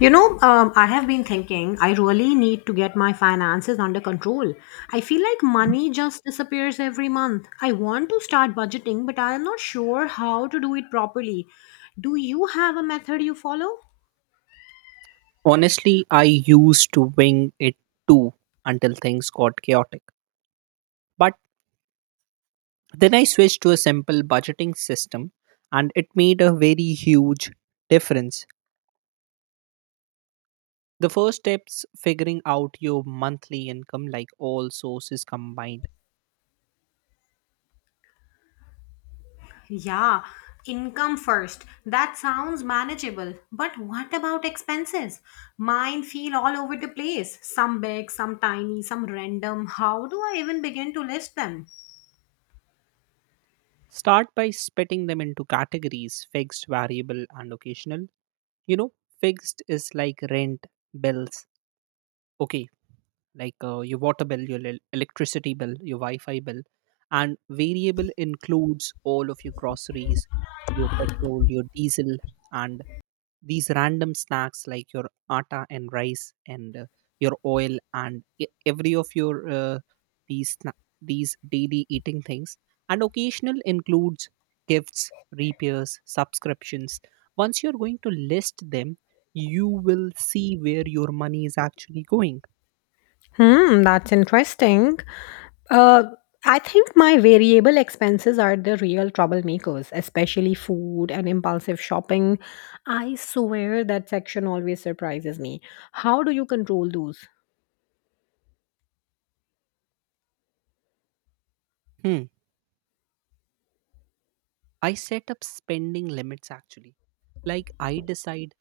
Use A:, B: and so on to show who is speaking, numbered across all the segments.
A: I have been thinking I really need to get my finances under control. I feel like money just disappears every month. I want to start budgeting, but I am not sure how to do it properly. Do you have a method you follow?
B: Honestly, I used to wing it too until things got chaotic. But then I switched to a simple budgeting system, and it made a very huge difference. The first steps figuring out your monthly income, like all sources combined.
A: Yeah, income first. That sounds manageable. But what about expenses? Mine feel all over the place. Some big, some tiny, some random. How do I even begin to list them?
B: Start by splitting them into categories fixed, variable, and occasional. You know, fixed is like rent, bills. Okay, like your water bill, your electricity bill, your Wi-Fi bill, and variable includes all of your groceries, your petrol, your diesel, and these random snacks like your atta and rice and your oil and every of your these these daily eating things, and occasional includes gifts, repairs, subscriptions. Once you're going to list them, you will see where your money is actually going.
A: Hmm, that's interesting. Uh, I think my variable expenses are the real troublemakers, especially food and impulsive shopping. I swear that section always surprises me. How do you control those?
B: Hmm. I set up spending limits actually. Like I decide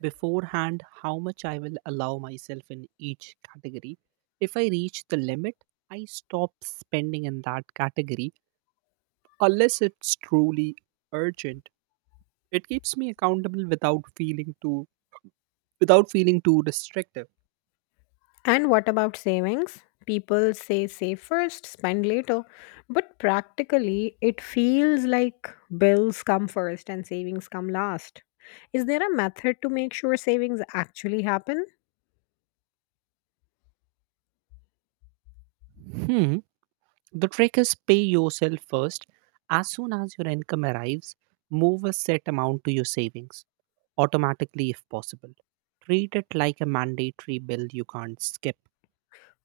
B: beforehand how much I will allow myself in each category. If I reach the limit, I stop spending in that category unless it's truly urgent. It keeps me accountable without feeling too restrictive.
A: And what about savings? People say save first, spend later, but practically it feels like bills come first and savings come last. Is there a method to make sure savings actually happen?
B: Hmm. The trick is pay yourself first. As soon as your income arrives, move a set amount to your savings automatically if possible. Treat it like a mandatory bill you can't skip.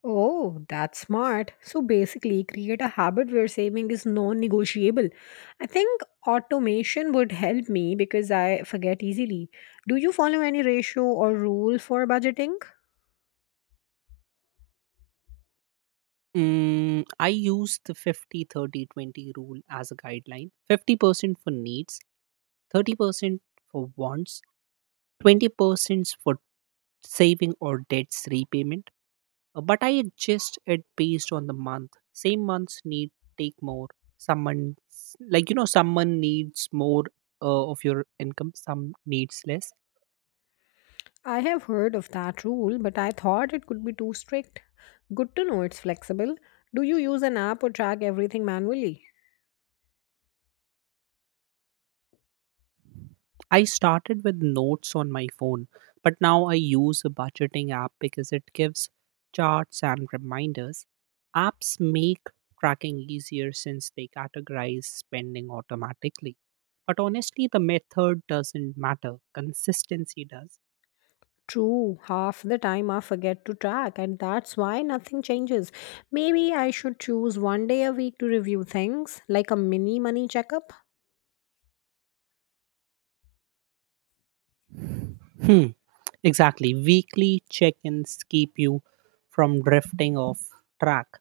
A: Oh, that's smart. So basically, create a habit where saving is non negotiable. I think automation would help me because I forget easily. Do you follow any ratio or rule for budgeting?
B: I use the 50, 30, 20 rule as a guideline. 50% for needs, 30% for wants, 20% for saving or debts repayment. But I adjust it based on the month. Same month's need take more. Someone, someone needs more of your income. Some needs less.
A: I have heard of that rule, but I thought it could be too strict. Good to know it's flexible. Do you use an app or track everything manually?
B: I started with notes on my phone, but now I use a budgeting app because it gives charts and reminders. Apps make tracking easier since they categorize spending automatically. But honestly, the method doesn't matter, consistency does.
A: True, half the time I forget to track, and that's why nothing changes. Maybe I should choose one day a week to review things, like a mini money checkup.
B: Hmm, exactly. Weekly check ins keep you from drifting off track.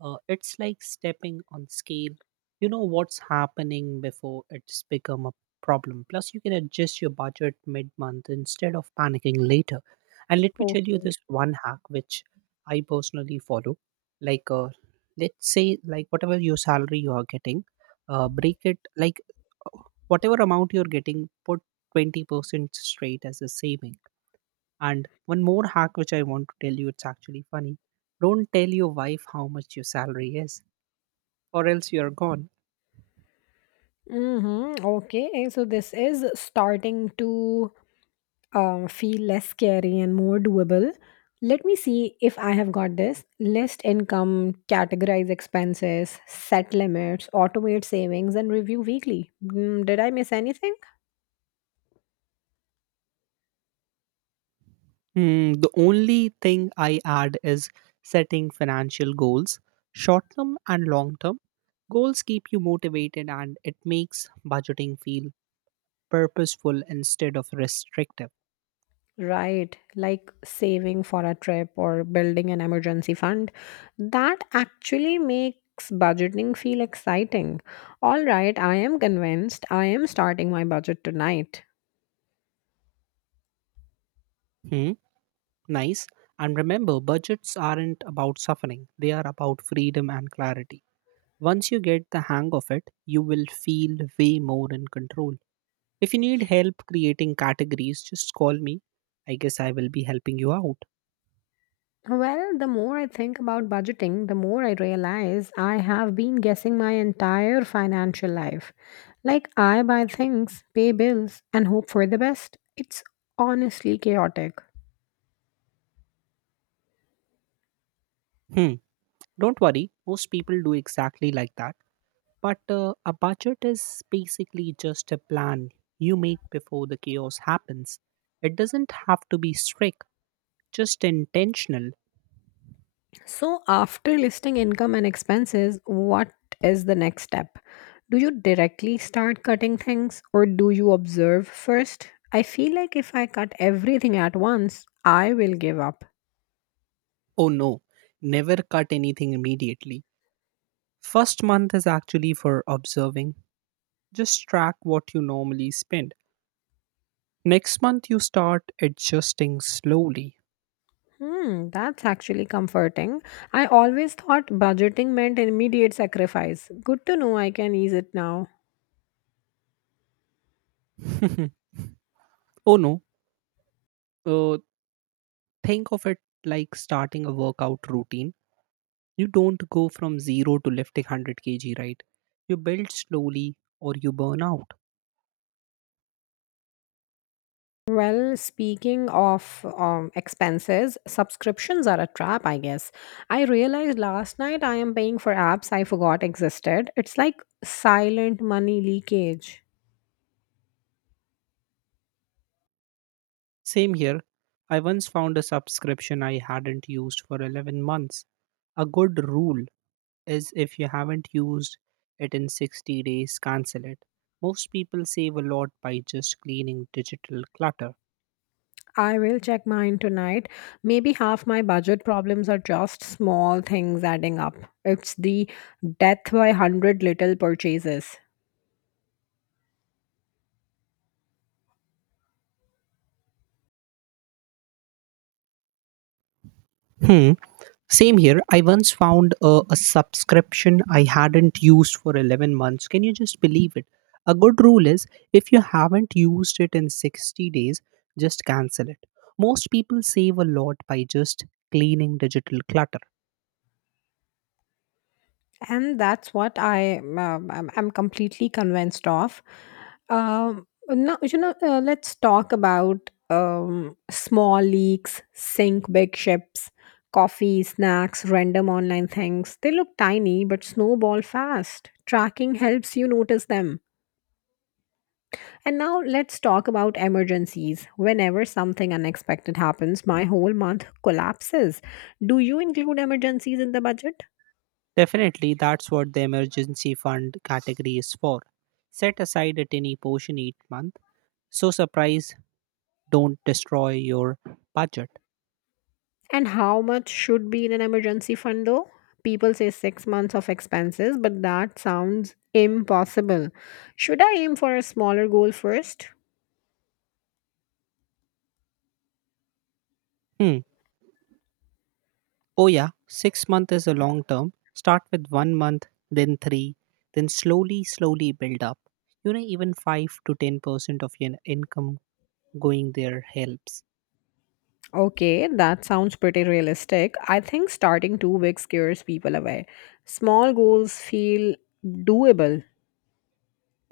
B: It's like stepping on scale. You know what's happening before it's become a problem. Plus, you can adjust your budget mid month instead of panicking later. And let me tell you
A: Okay.
B: this one hack which I personally follow. Like, let's say, like, whatever your salary you are getting, break it, like, uh, whatever amount you're getting, put 20% straight as a saving, and one more hack which I want to tell you, it's actually funny. Don't tell your wife how much your salary is, or else you're gone.
A: Mm-hmm. Okay. So this is starting to feel less scary and more doable. Let me see if I have got this. List income, categorize expenses, set limits, automate savings, and review weekly. Mm, did I miss anything?
B: Hmm, the only thing I add is setting financial goals, short term and long term. Goals keep you motivated, and it makes budgeting feel purposeful instead of restrictive.
A: Right, like saving for a trip or building an emergency fund. That actually makes budgeting feel exciting. All right, I am convinced. I am starting my budget tonight.
B: Hmm, nice. And remember, budgets aren't about suffering, they are about freedom and clarity. Once you get the hang of it, you will feel way more in control. If you need help creating categories, just call me. I guess I will be helping you out.
A: Well, the more I think about budgeting, the more I realize I have been guessing my entire financial life. Like, I buy things, pay bills, and hope for the best. It's honestly chaotic.
B: Hmm, don't worry, most people do exactly like that. But a budget is basically just a plan you make before the chaos happens. It doesn't have to be strict, just intentional.
A: So, after listing income and expenses, what is the next step? Do you directly start cutting things or do you observe first? I feel like if I cut everything at once, I will give up.
B: Oh no, never cut anything immediately. First month is actually for observing. Just track what you normally spend. Next month, you start adjusting slowly.
A: Hmm, that's actually comforting. I always thought budgeting meant immediate sacrifice. Good to know I can ease it now.
B: Oh no, uh, think of it like starting a workout routine. You don't go from zero to lifting 100 kg, right? You build slowly or you burn out.
A: Well, speaking of expenses, subscriptions are a trap, I guess. I realized last night I am paying for apps I forgot existed. It's like silent money leakage.
B: Same here. I once found a subscription I hadn't used for 11 months. A good rule is if you haven't used it in 60 days, cancel it. Most people save a lot by just cleaning digital clutter.
A: I will check mine tonight. Maybe half my budget problems are just small things adding up. It's the death by 100 little purchases.
B: Hmm. Same here. I once found a subscription I hadn't used for 11 months. Can you just believe it? A good rule is if you haven't used it in 60 days, just cancel it. Most people save a lot by just cleaning digital clutter.
A: And that's what I'm completely convinced of. Now let's talk about small leaks, sink big ships, coffee, snacks, random online things. They look tiny but snowball fast. Tracking helps you notice them. And now let's talk about emergencies. Whenever something unexpected happens, my whole month collapses. Do you include emergencies in the budget?
B: Definitely, that's what the emergency fund category is for. Set aside a tiny portion each month. So, surprise, don't destroy your budget.
A: And how much should be in an emergency fund though? People say six months of expenses, but that sounds impossible. Should I aim for a smaller goal first?
B: Hmm. Oh, yeah, 6 months is a long term. Start with 1 month, then three, then slowly, slowly build up. You know, even 5 to 10% of your income going there helps.
A: Okay, that sounds pretty realistic. I think starting too big scares people away. Small goals feel doable.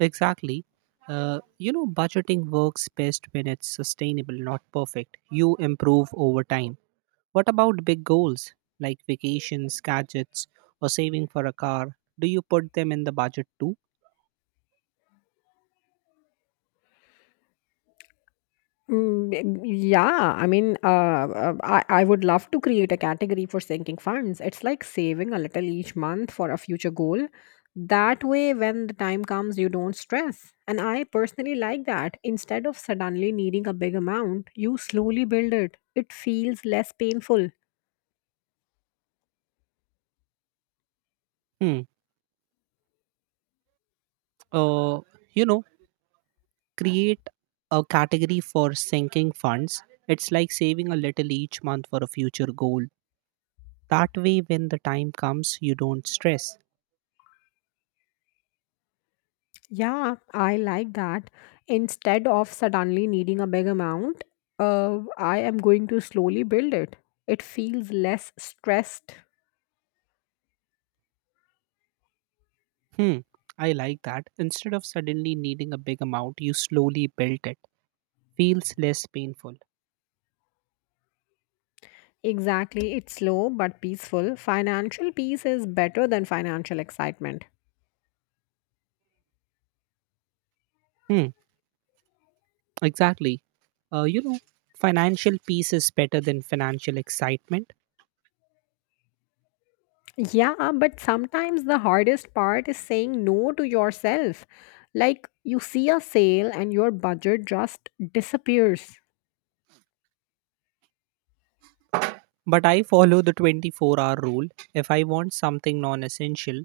B: Exactly. You know, budgeting works best when it's sustainable, not perfect. You improve over time. What about big goals like vacations, gadgets, or saving for a car? Do you put them in the budget too?
A: Mm, b- yeah, I mean, I would love to create a category for sinking funds. It's like saving a little each month for a future goal. That way, when the time comes, you don't stress. And I personally like that. Instead of suddenly needing a big amount, you slowly build it. It feels less painful.
B: Hmm. uh, you know, create a category for sinking funds. It's like saving a little each month for a future goal. That way, when the time comes, you don't stress.
A: Yeah, I like that. Instead of suddenly needing a big amount, I am going to slowly build it. It feels less stressed.
B: Hmm, I like that. Instead of suddenly needing a big amount, you slowly build it. Feels less painful.
A: Exactly, it's slow but peaceful. Financial peace is better than financial excitement.
B: Hmm, exactly. You know, financial peace is better than financial excitement.
A: Yeah, but sometimes the hardest part is saying no to yourself. Like you see a sale and your budget just disappears.
B: But I follow the 24-hour rule. If I want something non essential,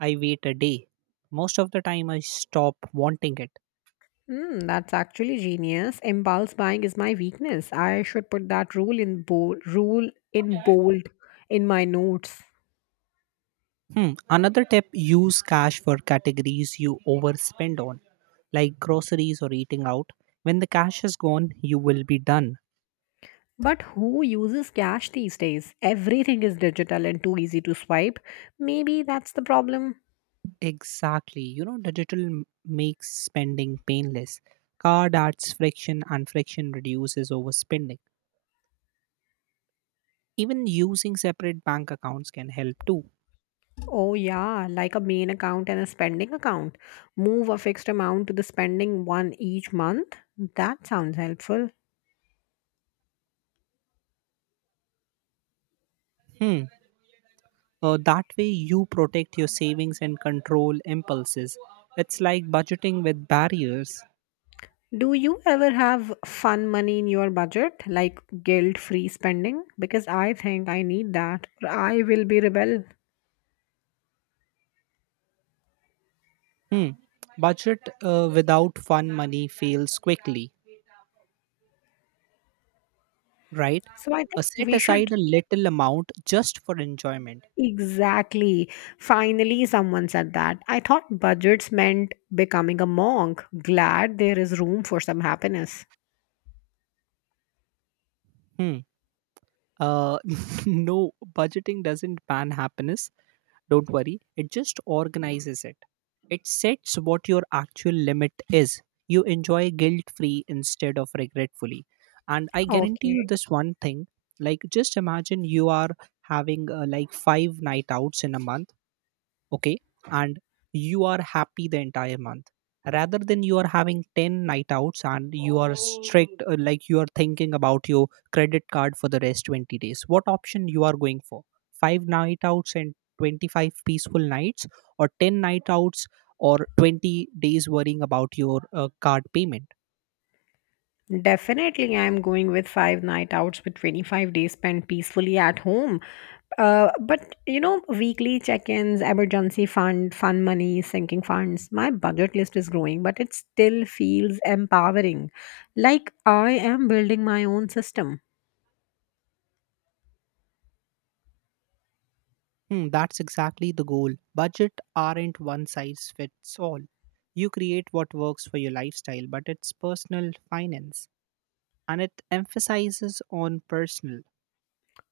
B: I wait a day. Most of the time, I stop wanting it.
A: Hmm, that's actually genius. Impulse buying is my weakness. I should put that rule in bold in my notes.
B: Hmm. Another tip use cash for categories you overspend on, like groceries or eating out. When the cash is gone, you will be done.
A: But who uses cash these days? Everything is digital and too easy to swipe. Maybe that's the problem.
B: Exactly. You know, digital makes spending painless. Card adds friction, and friction reduces overspending. Even using separate bank accounts can help too.
A: Oh, yeah, like a main account and a spending account. Move a fixed amount to the spending one each month. That sounds helpful.
B: Hmm. That way, you protect your savings and control impulses. It's like budgeting with barriers.
A: Do you ever have fun money in your budget, like guilt free spending? Because I think I need that, or I will be rebel.
B: Hmm. Budget without fun money fails quickly, right?
A: So I think
B: Set
A: we
B: aside
A: should
B: a little amount just for enjoyment.
A: exactly. Finally, someone said that. I thought budgets meant becoming a monk. Glad there is room for some happiness.
B: Hmm. Uh, no, budgeting doesn't ban happiness. Don't worry. It just organizes it. It sets what your actual limit is. You enjoy guilt free instead of regretfully. And I guarantee you
A: Okay.
B: this one thing, like, just imagine you are having like five night outs in a month, okay, and you are happy the entire month rather than you are having 10 night outs and you are strict, like you are thinking about your credit card for the rest 20 days. What option you are going for? 5 night outs and 25 peaceful nights, or 10 night outs, or 20 days worrying about your card payment?
A: Definitely, I'm going with five night outs with 25 days spent peacefully at home. But weekly check ins, emergency fund, fun money, sinking funds. My budget list is growing, but it still feels empowering. Like I am building my own system.
B: Hmm, that's exactly the goal. Budget aren't one size fits all. You create what works for your lifestyle, but it's personal finance, and it emphasizes on personal.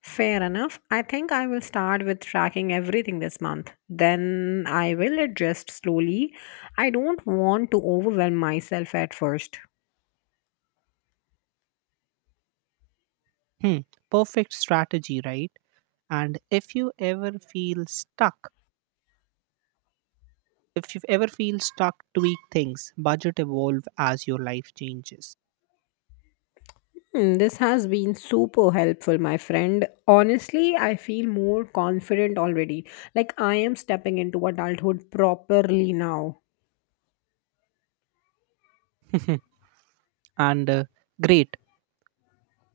A: Fair enough. I think I will start with tracking everything this month. Then I will adjust slowly. I don't want to overwhelm myself at first.
B: Hmm, perfect strategy, right? And if you ever feel stuck, if you ever feel stuck, tweak things, budget evolve as your life changes.
A: Hmm, this has been super helpful, my friend. Honestly, I feel more confident already. Like I am stepping into adulthood properly now.
B: And great,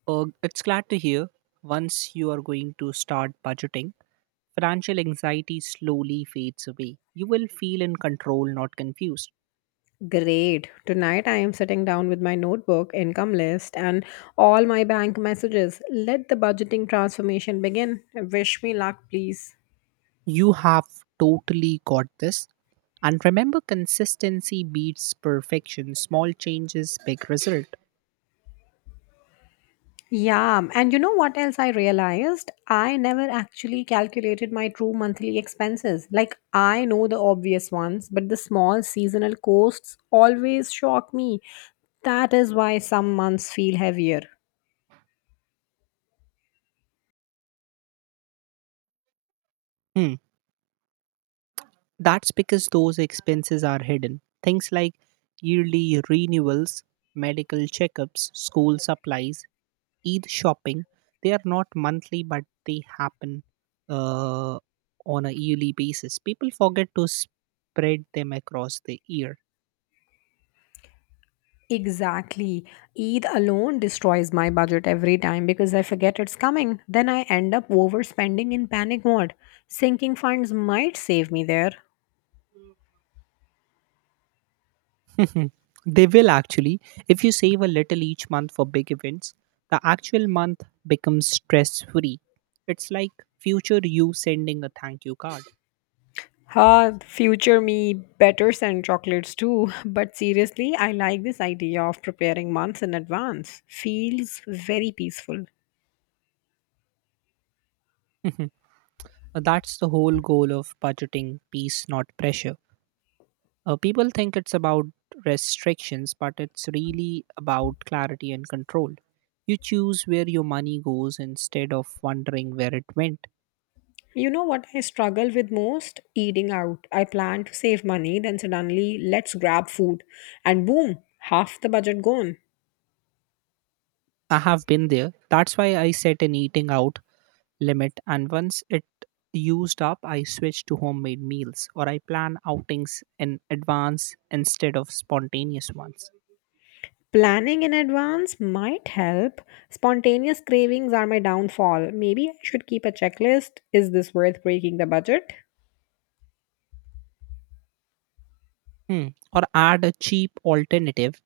B: it's glad to hear once you are going to start budgeting, financial anxiety slowly fades away. You will feel in control, not confused.
A: Great. Tonight I am sitting down with my notebook, income list, and all my bank messages. Let the budgeting transformation begin. Wish me luck, please.
B: You have totally got this. And remember, consistency beats perfection. Small changes, big result.
A: Yeah, and you know what else I realized? I never actually calculated my true monthly expenses. Like, I know the obvious ones, but the small seasonal costs always shock me. That is why some months feel heavier.
B: Hmm. That's because those expenses are hidden. Things like yearly renewals, medical checkups, school supplies, Eid shopping, they are not monthly, but they happen uh, on a yearly basis. People forget to spread them across the year.
A: Exactly. Eid alone destroys my budget every time because I forget it's coming. Then I end up overspending in panic mode. Sinking funds might save me there.
B: Mhm. They will actually. If you save a little each month for big events, the actual month becomes stress free. It's like future you sending a thank you card.
A: Ha, future me better send chocolates too. But seriously, I like this idea of preparing months in advance. Feels very peaceful.
B: Mhm. That's the whole goal of budgeting peace, not pressure. People think it's about restrictions, but it's really about clarity and control. You choose where your money goes instead of wondering where it went.
A: You know what I struggle with most? Eating out. I plan to save money, then suddenly let's grab food. And boom, half the budget gone.
B: I have been there. That's why I set an eating out limit, and once it used up I switch to homemade meals, or I plan outings in advance instead of spontaneous ones.
A: Planning in advance might help. Spontaneous cravings are my downfall. Maybe I should keep a checklist. Is this worth breaking the budget?
B: Hmm. Or add a cheap alternative,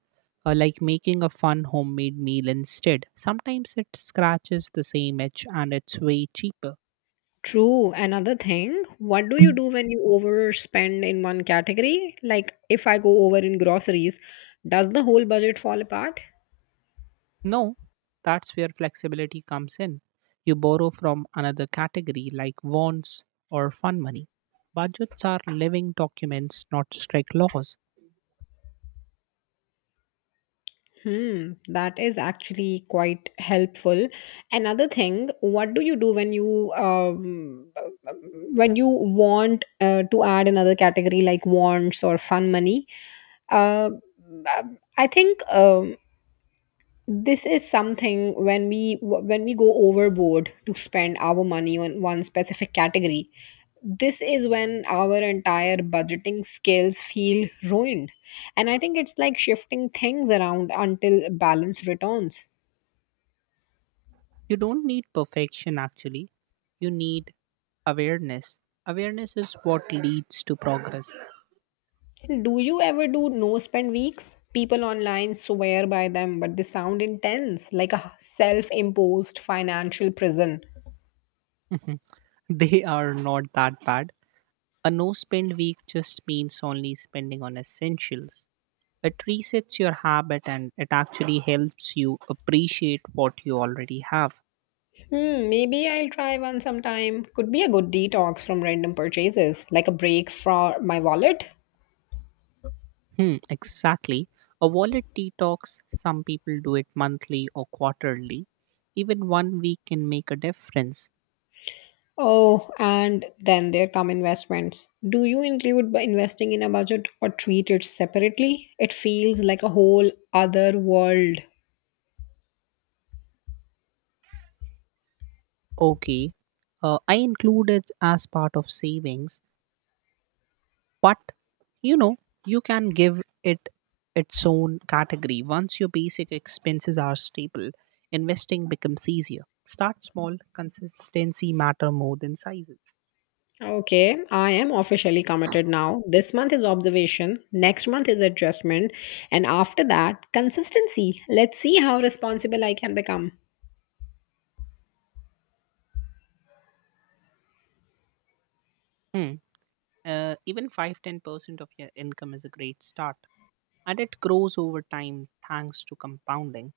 B: like making a fun homemade meal instead. Sometimes it scratches the same itch and it's way cheaper.
A: True. Another thing, what do you do when you overspend in one category? Like if I go over in groceries, does the whole budget fall apart?
B: No, that's where flexibility comes in. You borrow from another category, like wants or fun money. Budgets are living documents, not strict laws.
A: Hmm, that is actually quite helpful. Another thing, what do you do when you want to add another category like wants or fun money? Uh, I think this is something when we go overboard to spend our money on one specific category. This is when our entire budgeting skills feel ruined, and I think it's like shifting things around until balance returns.
B: You don't need perfection, actually. You need awareness. Awareness is what leads to progress.
A: Do you ever do no spend weeks? People online swear by them, but they sound intense, like a self-imposed financial prison.
B: Mhm. They are not that bad. A no spend week just means only spending on essentials. It resets your habit, and it actually helps you appreciate what you already have.
A: Hmm, maybe I'll try one sometime. Could be a good detox from random purchases, like a break for my wallet.
B: Hmm, exactly. A wallet detox, some people do it monthly or quarterly. Even 1 week can make a difference.
A: Oh, and then there come investments. Do you include by investing in a budget or treat it separately? It feels like a whole other world.
B: Okay. I include it as part of savings, but you know, you can give it its own category. Once your basic expenses are stable, investing becomes easier. Start small, consistency matter more than sizes.
A: Okay, I am officially committed now. This month is observation, next month is adjustment, and after that, consistency. Let's see how responsible I can become.
B: Hmm. Even five, 10% of your income is a great start, and it grows over time thanks to compounding.